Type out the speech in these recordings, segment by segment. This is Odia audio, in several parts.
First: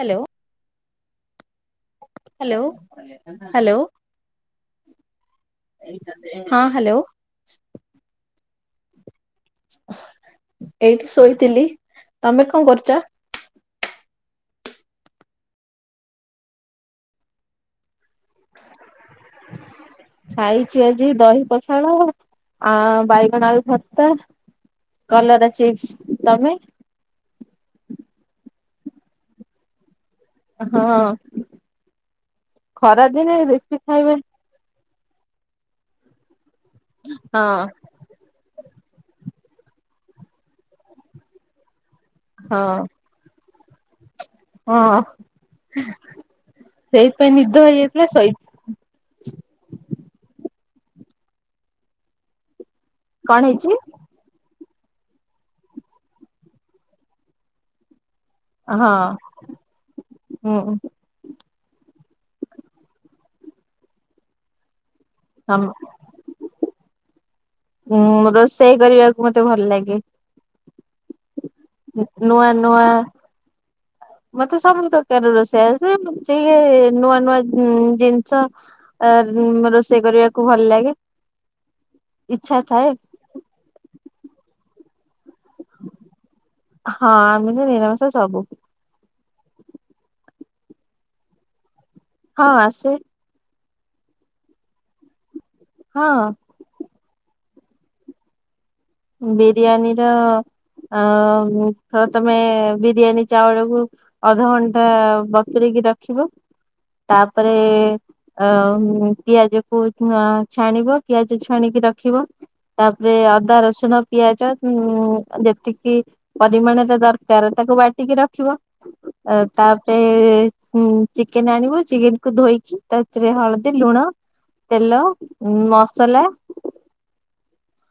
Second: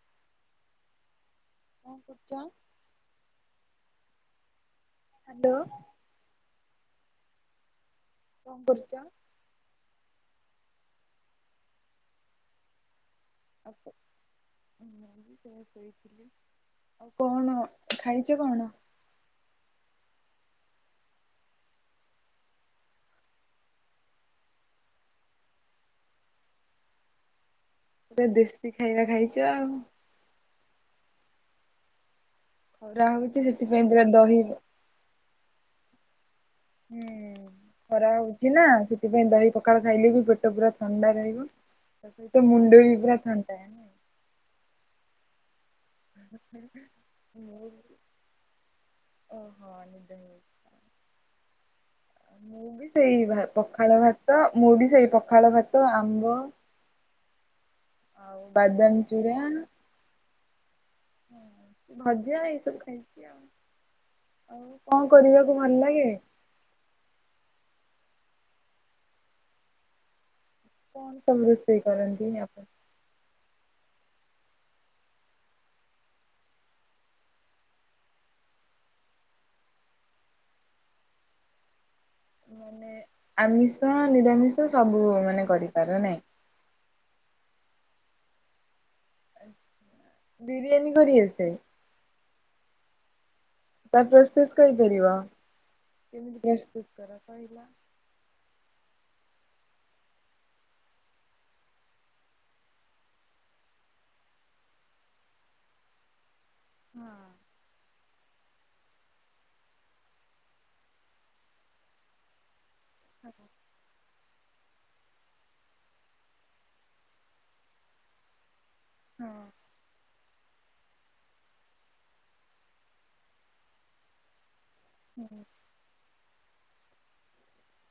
ହାଲୋ। କଣ କରୁଛ? Hello hello. ହାଲୋ। ହଁ ହାଲୋ। କଁ କରୁଚ? ଏଇଠି ଶୋଇଥିଲି ତମେ କଁ କରୁଚ? ଆସେ ମୁଁ ବି ସେଇଆ ଶୋଇଥିଲି ଆଉ କଣ ଖାଇଚ କ ଖାଇଚି ଆଜି ଦହି ପଖାଳ ଆ ବାଇଗଣ ଆଳୁ ଭର୍ତ୍ତା। କଲରା ଚିପ୍ସ୍ ତମେ? ଓଟେ ଦେଶୀ ଖାଇବା ଖାଇଚ ଆଉ। ହଁ ଖରା ହଉଛି ଖରାଦିନେ ସେଥିପାଇଁ ଦେଶୀ ପୁରା ଖାଇବେ। ଦହି ହୁଁ। ହଁ। ଖରା ହଉଚି ନା ସେଥିପାଇଁ ଦହି ପଖାଳ ଖାଇଲେ ବି ପେଟ ପୁରା ଥଣ୍ଡା ରହିବ। ତୋ ହଁ ମୁଣ୍ଡ ବି ପୁରା ଥଣ୍ଡା। ମୁଁ ହଁ ସେଇଥିପାଇଁ ନିଦ ହେଇଯାଇଥିଲା ଶୋଇ ଓହୋ ନିଦ ହେଇ ମୁଁ ବି ସେଇ କଣ ଭା ହେଇଛି? ପଖାଳ ଭାତ ମୁଁ ବି ସେଇ ପଖାଳ ଭାତ ଆମ୍ବ ଆଉ ବାଦାମ ହଁ ହୁଁ। ହଁ ଭଜା ଏଇସବୁ ଖାଇଚି ଆଉ ଆଉ କଁ କରିବାକୁ ଭଲ ଲାଗେ? ଉଁ ରୋଷେଇ କରିବାକୁ ମତେ ଭଲ ଲାଗେ। କଣ ସବୁ ରୋଷେଇ କରନ୍ତିି ନୂଆ ଆପ ନୂଆ ମତେ ସବୁ ପ୍ରକାର ରୋଷେଇ ଆସେ କିଏ ନୂଆ ନୂଆ ଜିନଷ ଆ ରୋଷେଇ କରିବାକୁ ଭଲ ଲାଗେ। ଇଚ୍ଛା ମାନେ ଥାଏ ଆମିଷ, ନିରାମିଷ ସବୁ ମାନେ କରିପାରେ ନାହିଁ? ହଁ ଆମିଷ, ନିରାମସ ସବୁ। ବିରିୟାନୀ କରି ଆସେ? ହଁ ଆସେ। ତା ପ୍ରସ୍ତୁତ କରିପାରିବ ହଁ କେମିତି ପ୍ରସ୍ତୁତ କର କହିଲ? ବିରିୟାନୀର ଆ ହ ତମେ ବିରିୟାନୀ ଚାଉଳକୁ ଅଧଘଣ୍ଟା ବତୁରିକି ରଖିବ ହଁ ତାପରେ ଅ ପିଆଜ କୁ ଛାଣିବ ପିଆଜ ଛାଣିକି ରଖିବ। ତାପରେ ହଁ ଅଦା ରସୁ ସୁଣ, ପିଆଜ ଯେତିକି ପରିମାଣରେ ଦରକାର, ତାକୁ ବାଟିକି ରଖିବ। ଅ ତା ଚିକେନ ଆଣିବ, ଚିକେନ କୁ ଧୋଇକି, ତାଥିରେ ହଳଦୀ, ଲୁଣ ତେଲ, ହୁଁ ମସଲା।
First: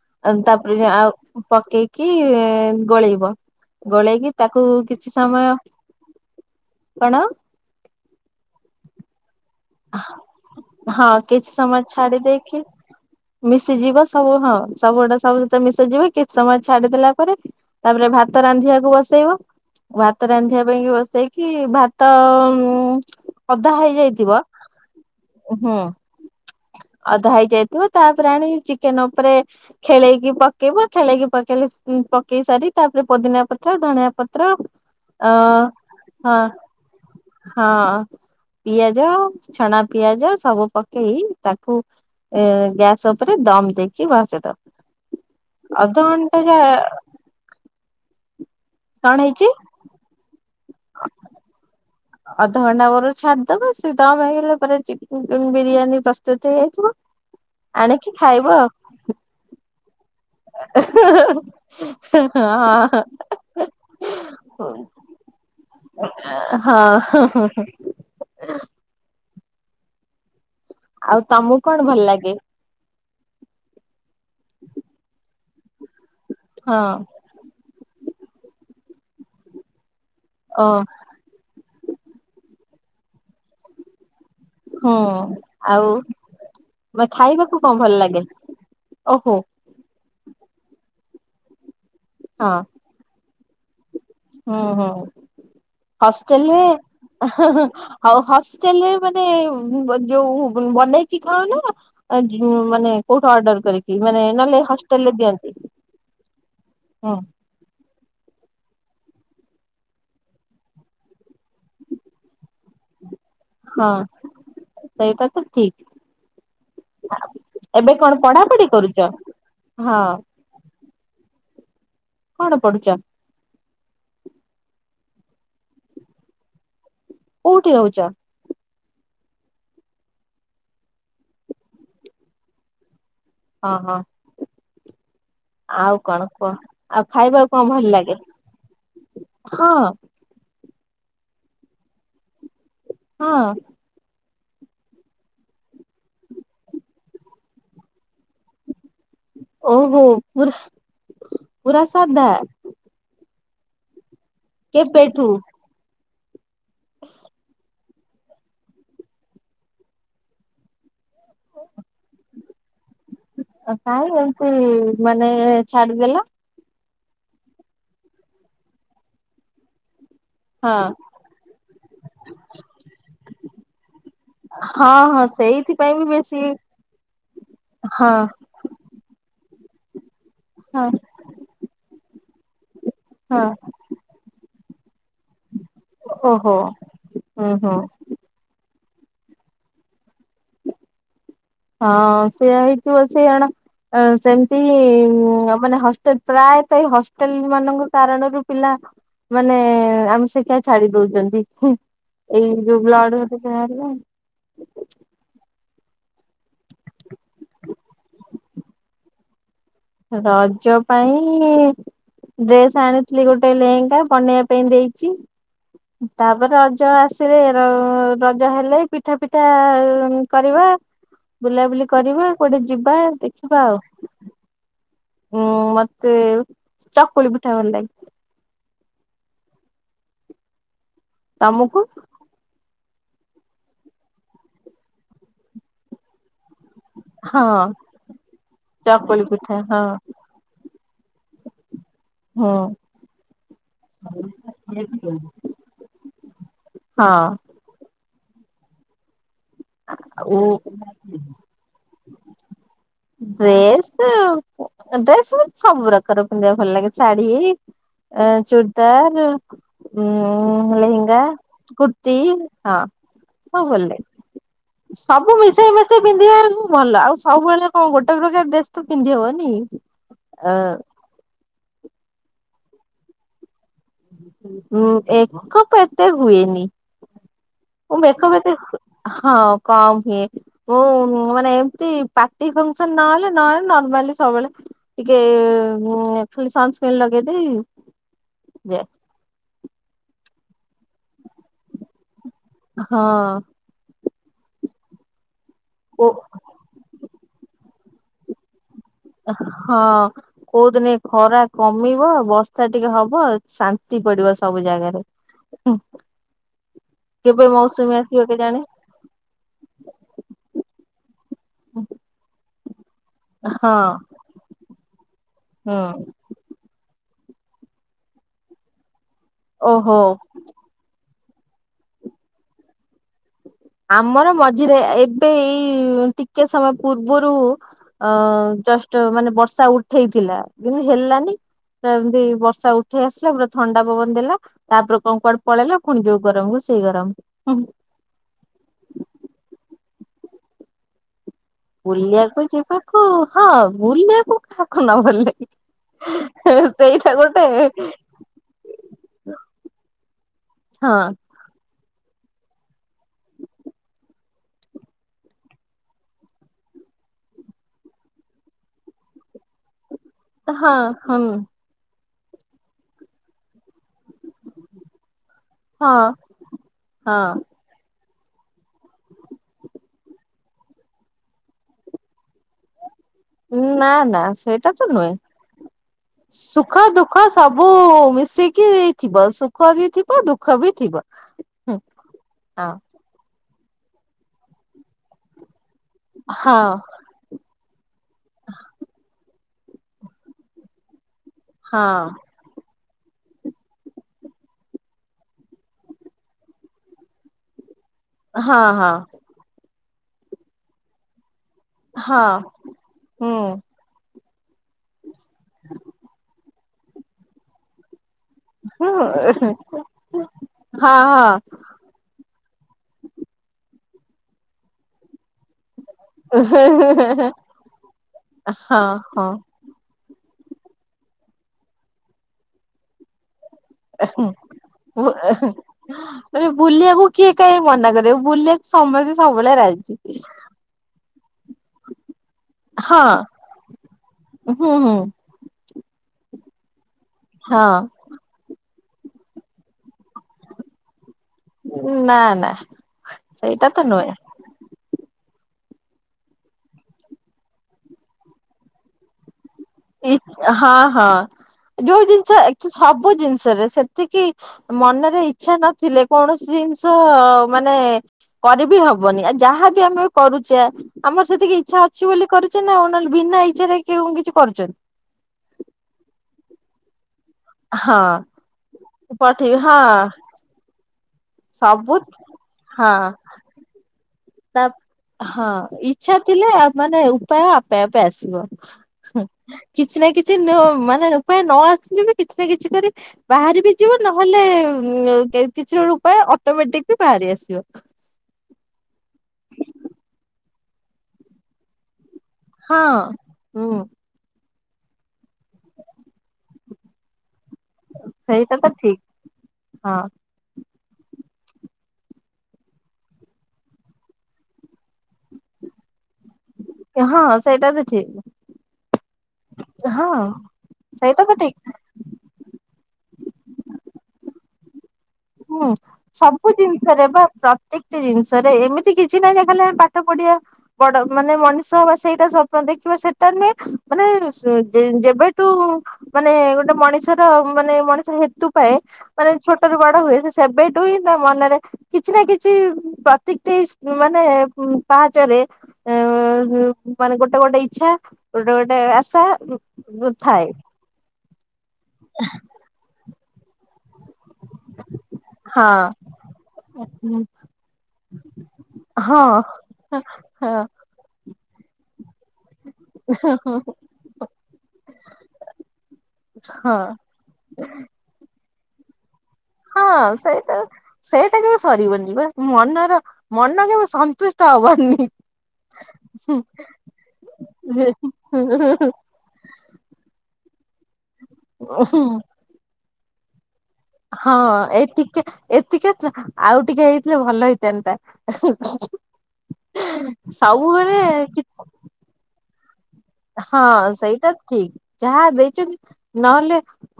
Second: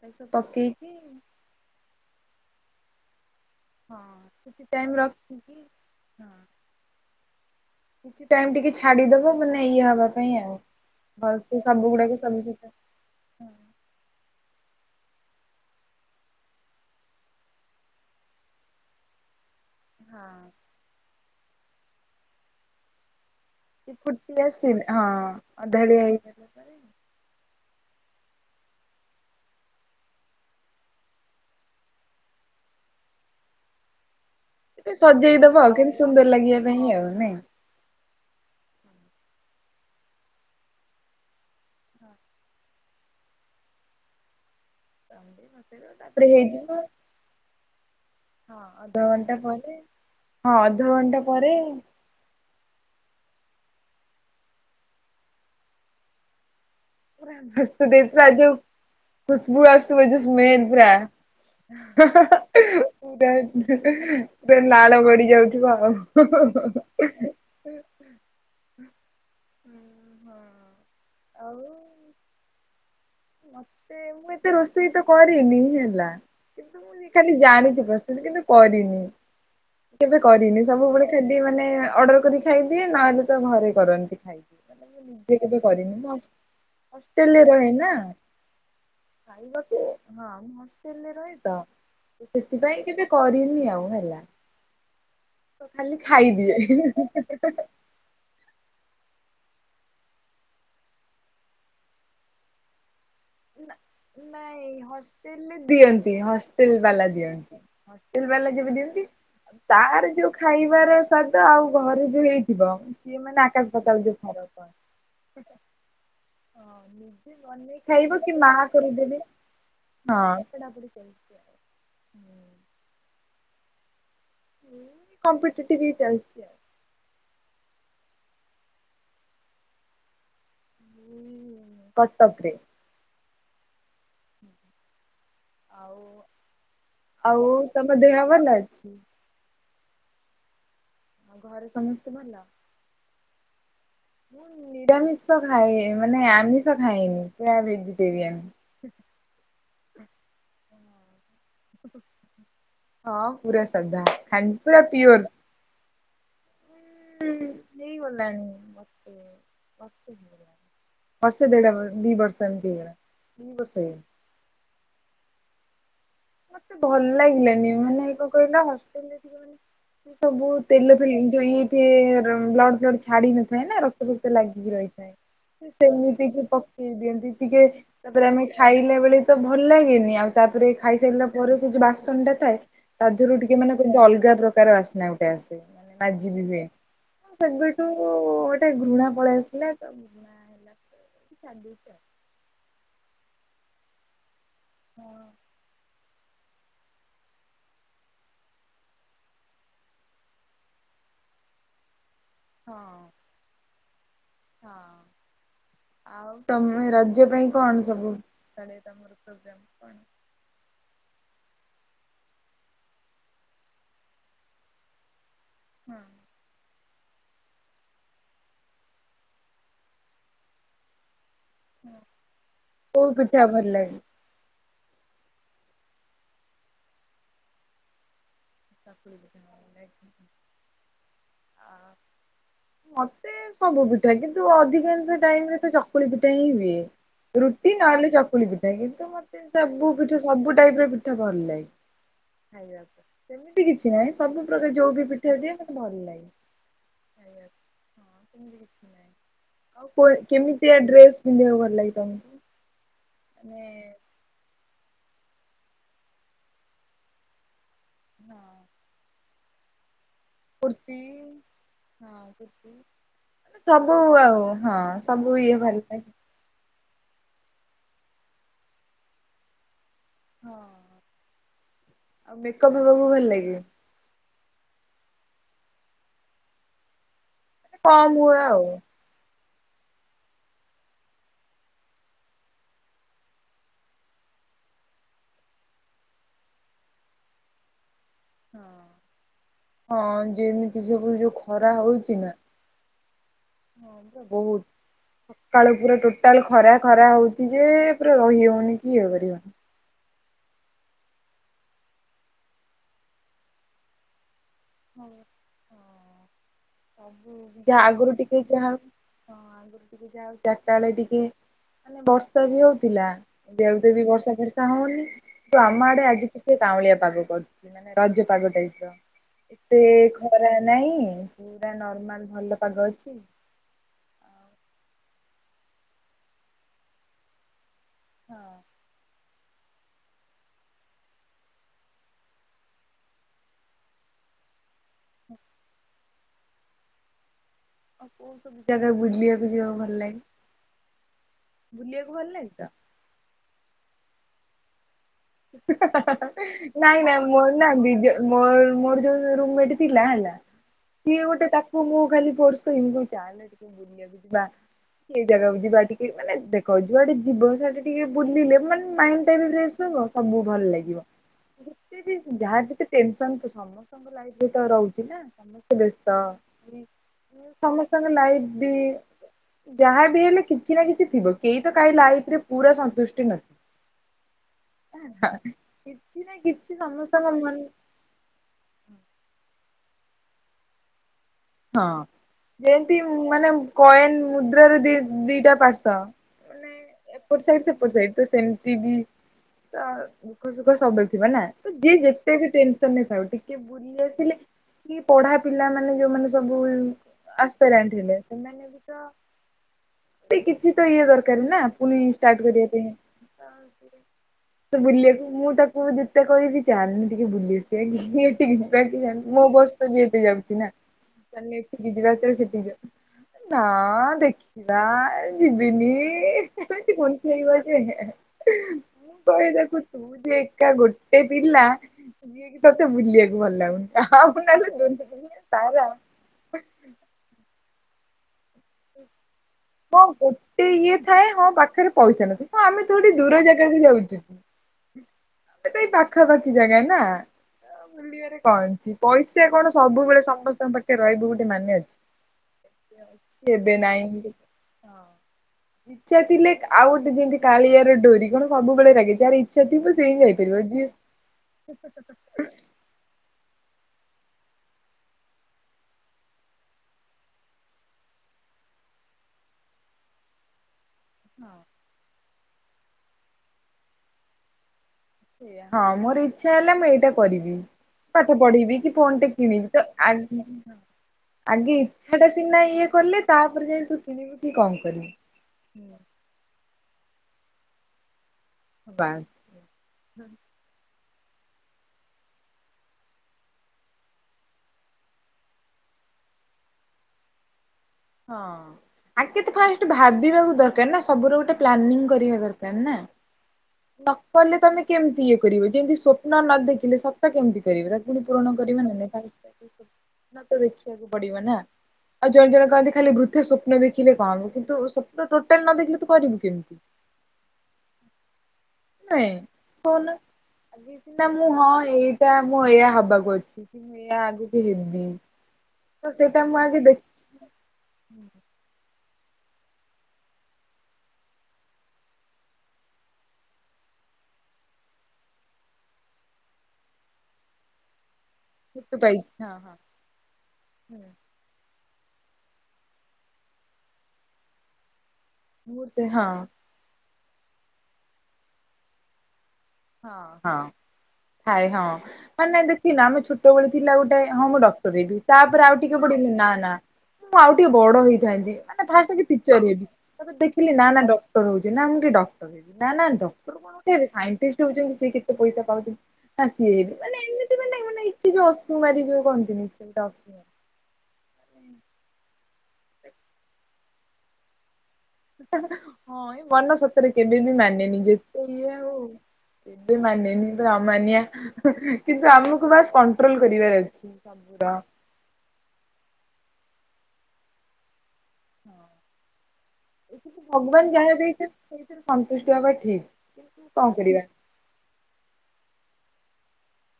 ତାକୁ ସବୁ ତାପରେ ପକେଇକି ଆଉ ପକେଇକି ଗୋଳେଇବ। ହଁ ଗୋଳେଇକି କିଛି ତାକୁ ଟାଇମ୍ କିଛି ରଖିକି ସମୟ ହଁ କଣ? କିଛି ଟାଇମ ଟିକେ ଛାଡିଦବ ମାନେ ଇଏ ହବା ପାଇଁ ଆଉ, ହଁ ଭଲ କିଛି ସେ ସମୟ ସବୁ ଛାଡି ଗୁଡାକ ସବୁ ଦେଇକି ସତ ମିଶିଯିବ ସବୁ ହଁ ସବୁ ଗୁଡା ସବୁ ସହିତ ମିଶିଯିବ କିଛି ସମୟ ଛାଡିଦେଲା ପରେ ତାପରେ ଭାତ ରାନ୍ଧିବାକୁ ବସେଇବ। ଭାତ ହଁ ରାନ୍ଧିବା ପାଇଁ ବସେଇକି ଭାତ ଅଧା ଟିକେ ଫୁଟି ହେଇଯାଇଥିବ ହଁ ହୁଁ ଅଧା ଟେ ଅଧା ହେଇଯାଇଥିବ ତାପରେ ଆଣି ଚିକେନ ଉପରେ ଖେଳେଇକି ପକେଇବ, ଖେଳେଇକି ପକେଇଲେ ପକେଇସାରି ତାପରେ ପୋଦିନା ପତ୍ର, ଧଣିଆ ପତ୍ର ଟେ ଅ ସଜେଇଦବ ଆଉ କେମତି ସୁନ୍ଦର ହଁ ଲାଗିବା ପାଇଁ ହିଁ ଆଉ ନାଇଁ? ହଁ ପିଆଜ, ଛଣା ପିଆଜ, ସବୁ ପକେଇ ତାକୁ ଗ୍ୟାସ ଉପରେ ଦମ ଦେଇକି ବସେଇ ଦବ। ତାସ ତାପରେ ହେଇଯିବ। ହଁ କଣ ଅଧଘଣ୍ଟା ହେଇଛି ପରେ ହଁ ଅଧଘଣ୍ଟା ପରେ ଅଧଘଣ୍ଟା ପରେ ଛାଡିଦବା ସେ ଦମ ହେଇଗଲା ପରେ ବିରିୟାନୀ ପ୍ରସ୍ତୁତ ହେଇଯାଇଥିବ। ଆଣିକି [unintelligible] ଆଜି ଖାଇବ ଯୋଉ ଖୁସବୁ ଆସୁଥିବ ଏୟୀ ଯୋଉ ସ୍ମେଲ ପୁରା ହଁ ହ ହ ବେ ବେ ଲାଳ ପାଣି ଯାଉଥିବ ଆଉ ହଁ ଆଉ ତମକୁ କଣ ଭଲ ଲାଗେ? ମତେ ମୁଁ ଏତେ ରୋଷେଇ ତ କରିନି ହେଲା, ହଁ କିନ୍ତୁ ମୁଁ [unintelligible] ଖାଲି ଜାଣିଛି ପ୍ରସ୍ତତିକିନ୍ତୁ କରିନି କେବେ କରିନି ଓ ସବୁବେଳେ ଖେଦି ମାନେ ଅର୍ଡର କରିିକ ଖାଇଦିଏ, ନହେଲେ ତ ଘରେ କରନ୍ତି। ଖାଇ ମାନ ହୁଁ ମୁଁ ନିଜେ କେବେ ଆଉ କରିନି ମୁଁ ମ ହଷ୍ଟେଲରେ ଖାଇବାକୁ ରହେ କଣ ନା। ଭଲ ଲାଗେ ଓହୋ ଖାଇବାକୁ ହଁ ମୁଁ ହଷ୍ଟେଲରେ ରହେ ତ ହଁ ସେଥିପାଇଁ କେବେ କରିନି ଆଉ ହେଲା। ହୁଁ ହୁଁ ତ ଖାଲି ଖାଇଦିଏ। ହଷ୍ଟେଲରେ ହା ହା ହା ଆଉ ହଷ୍ଟେଲରେ ମାନେ ଯୋଉ ବନେଇକି କଣ ନା ଆ ଯୋଉ ମନେ ନାଇଁ ଦିଅନ୍ତି। ହଷ୍ଟେଲରେ ଦିଅନ୍ତି, ହଷ୍ଟେଲ ବାଲା ହଁ ଦିଅନ୍ତି। ହଷ୍ଟେଲ ଵାଲା ଯେବେ ଦିଅନ୍ତି ତାର ଯୋଉ ଖାଇବାର ସ୍ଵାଦ ଆଉ ଘରେ ଯୋଉ ହେଇଥିବ ସିଏ ମାନେ ଆକାଶ ହଁ ପାତାଳ ଯୋଉ ଫରକ, ସେଇଟା ତ ଠିକ ନିଜେ ବନେଇକି ଏବେ କଣ କି ମା ପଢାପଢି କରୁଛ କରିଦେବେ, ହଁ କଣ ପଢୁଛ? କମ୍ପିଟେଟିଭ ହିଁ ଚାଲିଛି ଆଉ। କୋଉଠି ରହୁଛ। ହୁଁ କଟକରେ। ହଁ ହଁ। ଆଉ କଣ କୁହ ଆଉ ଖାଇବାକୁ କଣ ତମ ଭଲ ଦେହ ଲାଗେ ଭଲ ଅଛି? ହଁ। ଆଉ ଘରେ ସମସ୍ତେ ଭଲ। ହଁ। ନିରାମିଷ ଖାଏ ମାନେ ଆମିଷ ଖାଏନି ପା ଭେଜିଟେରିଆନ୍। ଓହୋ ପୁର ପୁରା ସାଧା। ହଁ ପୁରା ସାଧା ଖାଣ୍ଡ କେବେଠୁ? ହେଇଗଲାଣି। ବର୍ଷ ଦେଢ଼ଷ ଦି ବର୍ଷ ଏମିତିହେଇଗଲା। ଓ କାଇ ଏମତି ମାନେ ଛାଡିଦେଲ। ମତେ ଭଲ ଲାଗିଲାନି ମାନେ କଣ କହିଲା ହଷ୍ଟେଲରେ ମାନେ ସବୁ ହଁ। ତେଲ ଫେ ଇଠ ବ୍ଲଡ ଫ୍ଲଡ଼ ଛାଡି ନଥାଏ ନା ରକ୍ତ ଫକ୍ତ ଲାଗିକି ହଁ ରହିଥାଏ। ହଁ ସେଇଥିପାଇଁ ବି ବେଶୀ ସେମିତିିକ ପକେଇ ଦିଅନ୍ତି ଟିକେ ହଁ ତାପରେ ଆମେ ଖାଇଲା ବେଳେ ତ ଭଲ ଲାଗେନି ଆଉ ତାପରେ ହଁ ଖାଇସାରିଲା ପରେ ସେ ଯଉ ବାସନ ଟା ଥାଏ ତା ଦେହରୁ ଟିକେ ମାନେ କ ଅଲଗା ପ୍ରକାର ଆସିନା ଗୋଟେ ଆସ ମାଜି ବିି ଓହୋ ହୁଏ ହୁଁ ହୁଁ ସେବେୁଠୁ ଗୋଟେ ଘୃଣା ପଳେଇ ଆସିଲା ତ। ହେଲା। ଛାଡି ଦେଇଛି ଆଉ ହଁ ସେ ହେଇଥିବ ସେ ଜଣ ସେମିତି ମାନେ ହଷ୍ଟେଲ ପ୍ରାୟତଃ ଏଇ ହଷ୍ଟେଲ ମାନଙ୍କ କାରଣରୁ ପିଲା ମାନେ ଆମେ ସେ କି ଛାଡି ଦଉଛନ୍ତି ହୁଁ। ଏଇ ହଁ ଯୋଉ ବ୍ଲଡ ହଁ ବାହାରିଲା। ହଁ। ଆଉ ତମେ ରାଜ୍ୟ ପାଇଁ କଣ ସବୁ ଡ ତମର ପ୍ର କଣ ରଜ ପାଇଁ ଡ୍ରେସ ଆଣିଥିଲି ଗୋଟେ ଲେହେଙ୍ଗା ବନେଇବା ପାଇଁ ଦେଇଛି ହଁ ତା ଏ ରଜ ଆସିଲେ ରଜ ହେଲେ ପିଠା ପିଠା କରିବ ବୁଲାବୁଲି ହଁ କରିବା କୁଆଡେ ଯିବା କୋଉ ପିଠା ଦେଖିବା ଭଲ ଆଉ। ଲାଗେ? ହୁଁ ମତେ ଚକୁଳି ପୁଠା ଭଲଲାଗେ। ତାକୁ ତମକୁ। ମତେ ସବୁ ପିଠା କିନ୍ତୁ ଅଧିକାଂଶ ଟାଇମରେ ଚକ୍ ଚକୁଳି ପିଠା ହିଁ ହୁଏ ହଁ ରୁଟି ନହେଲେ ଚକୁଳି ପିଠା କିନ୍ତୁ ଚକୁଳି ମତେ ପିଠା ହଁ ସବୁ ତ ସବୁ ଟାଇପ ର ପିଠା ଭଲଲାଗେ। ହଁ। ଏମିତି କିଛି ନାହିଁ ସବୁ ପ୍ରକାର ଯୋଉ ବି ପିଠା ଦିଏ ମତେ ଭଲଲାଗେ। ହଁ ଆଉ କେମିତିଆ ଡ୍ରେସ ପିନ୍ଧିବାକୁ ଭଲ ଲାଗେ ତ ଡ୍ରେସ ଡ୍ରେସ ସବୁ ସବୁ ରକମର ପିନ୍ଧବାକୁ ଭଲ ଲାଗେ, ଶାଢୀ। ହଁ ଆଁ ଚୁଡ଼ିଦାର ଉଁ କୁର୍ତି ଲେହେଙ୍ଗା କୁର୍ତ୍ତି ହଁ ସବୁ ଭଲଲାଗେ ସବୁ ଇଏ ମିଶେଇ ଭଲ ମିଶେଇ ଲାଗେ ପିନ୍ଧିବାରେ ଭଲ ଆଉ ସବୁବେଳେ କଣ ଗୋଟେ ପ୍ରକାର ଡ୍ରେସ ତୋ ପିନ୍ଧି ହବନି। ହଁ। ଆ ମେକଅପ୍ ହେବାକୁ ବି ଭଲ ଲାଗେ। ହୁଁ ମେକପ୍ ଏତେ ହୁଏନି। ମୁଁ କମ୍ ମକେପ୍ ଏତେ ଆଉ ହୁଏ ହଁ କମ୍ ହୁଏ। ହଉ ମାନେ ଏମତି ପାର୍ଟି ଫଙ୍ଗସନ ନହେଲେ ନହେଲେ ନର୍ମାଲି ସବୁବେଳେ। ଟିକେ ଉଁ ନେଫିଲ ସନସ୍ କ୍ରିମ ଲଗେଇ ଦେଇ ହଁ। ଯା ହଁ ଯେମିତି ସବୁ ଯୋଉ ଖରା ହଉଛି ନା। ହଁ। ବହୁତ [unintelligible] ସକାଳୁ ପୁରା ଓ ଟୋଟାଲ ଖରା ଖରା ହଉଛି ଯେ ପୁରା ରହି ହଉନି କି ଇଏ କରି ହଉନି ହଁ କୋଉଦିନ ଏ ଖରା କମିବ ବର୍ଷା ଟିକେ ହବ। ଶାନ୍ତି ପଡିବ ସେ ସବୁ ଜାଗାରେ ହଁ। ହିଁ ହଁ। କେବେ ସବୁ ଯାହା ମୌସୁମୀ ଆଗରୁ ଆସିବ ଟିକେ କେ ଜାଣି? ଯାହା ହଁ ଆଉ ଯେତିକି ଯାଉ ଚାର୍ଟା ବେଳେ ଟିକେ ତ ବର୍ଷା ବି ହଉଥିଲା ଏବେ ହଁ ଆଉ ତ ବି ବର୍ଷା ଫର୍ଷା ହଉନି ତୋ ଆମ ଆଡେ ହୁଁ ଆଜି ତ ଟିକେ କାଉଁଳିଆ ପାଗ କରୁଛି ମାନେ ରଜ ପାଗ ଟାଇପ୍ ର ଏତେ ଓହୋ ଖରା ନାଇଁ ପୁରା ନର୍ମାଲ ଭଲ ପାଗ ଅଛି। ଆମର ଆଉ ମଝିରେ ଏବେ ଏଇ ଟିକେ ସମୟ ପୂର୍ବରୁ ଅ ହଁ ଜଷ୍ଟ ମାନେ ବର୍ଷା ଉଠ ଉଠେଇଥିଲା କିନ୍ତୁ ହେଲାନି [inaudible] ବି ବର୍ଷା ଉଠେଇ ଆସିଲା ପୁରା ଥଣ୍ଡା ପବନ ଦେଲା। ତାପରେ କଣ କୁଆଡେ ପଳେଇଲା ପୁଣି ଯୋଉ ଗରମକୁ ସେଇ ଗରମ ହୁ [unintelligible] ଜାଗା ବୁଲିବାକୁ ଯିବାକୁ ଭଲ ଲାଗେ। ଭଲ ବୁଲିବାକୁ ଲାଗେ ତ? ଯିବାକୁ ହଁ ବୁଲିବାକୁ କାହାକୁ ନ ଭଲଲାଗେ। ହୀ - ହା - ହା - ହା - ହା ହେଁ ନାଇଁ ନାଇଁ ମୋର ନା ନିଜ ମୋର ମୋର ଯୋଉ ରୁମମେଟ୍ ଥିଲା ହେଲା ହଁ ସିଏ ଗୋଟେ ତାକୁ ମୁଁ ଖାଲି ଫୋର୍ସ ତ ଇଁଗୁଏଟ ଚାଲେ ଟିକେ ବୁଲିବାକୁ ଯିବା। ଏଇ ଜାଗାକୁୁ ଯିବା ଟିକେ ମାନେ ଦେଖ ଯୁଆଡେ ଯିବ ସେଆଡ଼େ ଟିକେ ବୁଲିଲେ ମାନେ ମାଇଣ୍ଡ ବି ଫ୍ରେସ ରହିବ। ସବୁ ଭଲ ହଁ ଲାଗିବ। ହଁ ଯେତେ ବି ଯାହାର ଯେତେ ଟେନସନ୍ ସେ ସମସ୍ତ ତମ ଲାଇଫ ରେ ତ ରହୁଛି ନା ସମସ୍ତ ହଁ ବ୍ୟସ୍ତ। ହଁ [unintelligible] ସମସ୍ତଙ୍କ ଲାଇଟ ବି ଯାହା ବି ହେଲେ କିଛି ନା କିଛି ଥିବ। କେହି ତ କାଇ ଲାଇଫ୍ ରେ ପୁରା ସନ୍ତୁଷ୍ଟି ନଥି ଉ ନା ନା ସେ ଏଟା ତ ନୁହେଁ। କିଛି ନା [inaudible] କିଛି ସୁଖ ଦୁଃଖ ସମସ୍ତଙ୍କ ମନ ସବୁ ମିଶୀଇ କି ଥିବ ସୁଖ ବି ଥିବ ଦୁଃଖ ବି ଥିବ। ହଁ ହଁ। ଯେମତି ମାନେ କଏନ ମୁଦ୍ରାରେ ଦି ଦିଟା ପାର୍ଶ୍ଵ। ତ ମାନେ ଏପଟ ସାଇଡ ସେପଟ ସାଇଡ ତ ସେମିତି ବି ଆଁ ଦୁଃଖ ସୁଖ ସବୁବେଳେ ଥିବ ନା। ଯିଏ ଯେତେ ବି ଟେନସନ ରେ ଥାଉ ଟିକେ ବୁଲି ଆସିଲେ କି ପଢା ପିଲା ମାନେ ଯୋଉମାନେ ସ ସବୁ ଉ ଅସ୍ପେରେନଡ୍ ହେଲେ ସେମାନେ ବି ତ ତି କିଛି ତ ଇଏ ଦରକାର ନା ପୁଣି ଷ୍ଟାର୍ଟ କରିବା ପାଇଁ ଆ ତ ବୁଲିବାକୁ ମୁଁ ତାକୁ ଯେତେ କହିଲି ଚାଲ ଟିକେ ବୁଲିଆସିବା ସିଏ ପ୍ଲିଜ ଯିବା କି ୟାର ମୋ ବସ୍ ତ ଏବେ ଯାଉଛି ନା। ହଁ - ହଁ। ଚାଲେ ଏଠିକି ଯିବା ଭିତରେ ସେଠିକି ଯିବା ନା ଦେଖିବା ଯିବିନି [unintelligible] ଯେ ମୁଁ କହ ହଁ ହଁ ଦେଖୁ ମୁୁ ଯେ ଏକା ଗୋଟେ ପିଲା ଯିଏକି ତତେ ବୁଲିବାକୁ ଭଲ ଲାଗୁନି ଆଉ ନହେଲେ ଦୁନିଆ ତାରା ଏ ବୁଲିବାକୁ କିଏ କାଇହିଁ ମନା କରିବ ବୁଲିବାକୁ ସମସ୍ତେ ସବୁବେଳେ ରା ହଁ ଗୋଟେ ଇଏ ଥାଏ ହଁ ପାଖରେ ପଇସା ନଥାଏ ହଁ ଆମେ ଥଠି ଦୂର ଜାଗାକୁ ଯାଉଛୁ ହୁଁ ହୁଁ ଏ ତ ଏଇ ପାଖାପାଖି ଜାଗା ନା ହଁ ବୁଲିବାରେ କଣ ଅଛି। ପଇସା କଣ ସବୁବେଳେ ସମସ୍ତଙ୍କ ପାଖେ ରହିବୁ ବୋଲି ସେ ମାନେ ଅଛି ନା ନା ସେଇଟା ସେଏବେ ତ ନାଇଁ ନୁହେଁ ଇଛା ଥିଲେ ଆଉ ଗୋଟେ ଯେମିତି କାଳିଆର ଡୋରି କଣ ସବୁବେଳେ ରାଗିଛି ଆର୍ ଇଛା ଥିବ ସେଇ ଇ- ହିଁ ଇଏ କରିବ ହଁ ଯିଏ ହିଁ ହଁ ଯୋଉ ଜିନିଷ ହେଁ ହା ଆକ୍ଚୁ- ସବୁ ଜିନିଷରେ ସେତିକି ମନରେ ଇଛା ନଥିଲେ କୌଣସି ଜିନିଷ ମାନେ କରିବି ହବନି ଆଉ ଯାହାବି ଆମେ କରୁଚେ ଆମର ସେତିକି ଇଚ୍ଛା ଅଛି ବୋଲି କରୁଛ ନା ଆଉ ନହେଲେ ବିନା ଇଛାରେ କେଉଁ କିଛି କରୁଛନ୍ତି। ହଁ ମୋର ଇଚ୍ଛା ହେଲା ମୁଁ ଏଇଟା କରିବି। ହଁ ପାଠ ପଢ଼ିବି କି ଫୋନ ଟେ ପଠେଇବି କିଣିବି ତ ହଁ ଆଗେ ସବୁ ଇଚ୍ଛାଟା ସିନା ଇଏ ହଁ। କଲେ ତାପରେ ଯାଇ ତୁ କିଣିବୁ କି ତା କଣ କରିବୁ। ହଁ ଇଚ୍ଛା। ଥିଲେ ଆ ମାନେ ଉପାୟ ଆପେ ଆପେ ଆସିବ ବା କିଛି ନା ହଁ। କିଛି ନୂ ମାନେ। ପାପାୟ ନ ଆସିଲୁ ବି କିଛି ନା କିଛି କରି। ବାହାରି ବି ଯିବ ନହେଲେ ଉଁ କେ କିଛି ଗୋଟ ଉପାୟ ଅଟୋମେଟିକ ବି ବାହାରି ଆସିବ। ହଁ ଆଗେ ତ ଫାଷ୍ଟ ଭାବିବାକୁ ଦରକାର ନା ସବୁର ଗୋଟେ ପ୍ଲାନିଂ କରିବା ଦରକାର। ଜିଣି ନା। ହଁ ହୁଁ ନକଲେ ତମେ କେମିତି ଇଏ କରିବେ ଯେମିତି ସ୍ୱପ୍ନ ନ ଦେଖିଲେ ସତ କେମିତି। କରିବି ତାକୁ ପୁଣି ପୂରଣ ସେଇଟା ତ କରିବି ନା ଠିକ ନାଇଁ। ହଁ ସ୍ଵପ୍ନ ତ ଦେଖିବାକୁ ପଡିବ ନା ଆଉ ଜଣେ ଜଣେ କହନ୍ତି। ଖାଲି ବୃଥ ସ୍ୱପ୍ନ ଦେଖିଲେ କଣ ହବ କିନ୍ତୁ ସ୍ୱପ୍ନ ଟୋଟାଲ ନ ଦେଖିଲେ ତ କରିବୁ କେମିତି। ହଁ ସେଇଟା ତ ଠିକ। ନାଇଁ ହଁ କଉନ ଆଯି ସେଇଟା ସିନା ତ ଠିକ ମୁଁ ହଁ ଏଇ। ତା ମୁଁ ଏଇଆ ହବାକୁ ଅଛି କି ମୁଁ ଏଇଆ ଆଗକୁ ହେବି। ହୁଁ ତ ସେଇଟା ସବୁ ମୁଁ ଆଗେ ଦେଖି ଜିନିଷରେ ବା ପ୍ର ପ୍ରତ୍ୟକଟି ଜିନିଷରେ ଏମିତି କିଛି ନାହିଁ ଯେ ଖାଲି ଆମେ ପାଠ ପଢିବା। ବଡ ମାନେ ମଣିଷ ହବା ସେଇଟା ସ୍ବପ୍ନ ଦେଖିବା ସେଟା ନୁହେଁ ମାନେ ସ ଯେବେଠୁ। ମାନେ ଗୋଟେ ମଣିଷର ମାନେ ମଣିଷ ହେତୁ। ପାଏ ମାନେ ପାଇଛି ହଁ ଛୋଟୁ ହଁ ରୁ ବଡ ହୁଏ ସେ ସେବେଠୁ ହିଁ ତା ମ ମନରେ କିଛି ନା କିଛି ପ୍ରତିକଟି ମାନେ ପାହାଚରେ। ମୁହୂର୍ତ୍ତେ ହଁ ଏଁ ମାନେ ଗୋଟେ ଗୋଟେ ଇଛା ଗୋଟେ ଗୋଟେ ଆଶା। ହଁ ଥାଏ। ହଁ ଥାଏ ହଁ ମାନେ ଦେଖ କି ନା ଆମେ ଛୋଟବେଳେ ଥିଲା ଗୋଟେ ହଁ ମୁଁ ଡକ୍ଟର ହେବି ତାପରେ ଆଉ ଟିକେ ହଁ ପଡ ହେଲେ ନା ନା। ମୁଁ ଆଉ ଟିକେ ବଡ ହେଇଥାନ୍ତି ମାନେ ଫାଷ୍ଟ ହଁ ଆଗେ ଟିଚର ହେବି ତ ହଁ। ଦେଖିଲି ନା ନା ଡ ଡକ୍ଟର ହଉଛି ନା ମୁଁ ଟିକେ ଡକ୍ଟର ହେବି ନା ଡକ୍ଟର କଣ ଗୁଟେ ହେବି ସାଇନଟିଷ୍ଟ। ସିଏ କେତେ ପଇସା ପାଉଛନ୍ତି ନା ସିଏ ହଁ। ଏତେ ମାନେ ଏମିତି ମାନେ ଇଛା ଯୋଉ ଅସୁମାରୀ ଯୋଉ କ ହଁ ସେଇଟା ସେଇଟା କେବେ ସରିବନି ବା ମନର ମନ କେବେ ସନ୍ତୁ ଷ୍ଟ ହବନି। ହଁ ହୁଁ। ଏଇ ମନ ସତରେ କେବେ ବି ମାନେ ନି ଯେତେ ଇଏ ହଉ। କେବେ ମାନେନି ପୁରା ଅମାନିଆ ହୁଁ କିନ୍ତୁ ଆମକୁ ବାସ କଣ୍ଟ୍ରୋଲ କରିବାର ଅଛି। ହଁ ସବୁର ଏ ଟିକେ ଏତିକି ହେଇଥିଲା ଆଉ ଟିକେ ହେଇଥିଲେ ଭଲ ହେଇଥାନ୍ତା। ହଁ ସବୁବେଳେ। ସନ୍ତୁଷ୍ଟି ହେବା ଠିକ। ହଁ କିନ୍ତୁ କଣ କରିବା ସେଇଟା ଠିକ ଯାହା ଦେଇଛନ୍ତି ନହେଲେ।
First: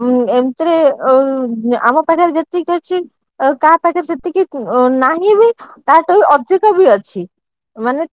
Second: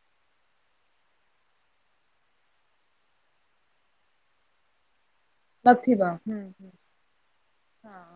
ଉଁ ଏମିତି ରେ ଉଁ ଆମ ପାଖରେ ଯେତିକି ଅଛି। ଆଉ କାହା ପାଖରେ ସେତିକି ଓ ନାହିଁ ବି। ନଥିବ ତାଠୁ ହୁଁ ଅଧିକ ହୁଁ ବି ଅଛି ହଁ। ମାନେ।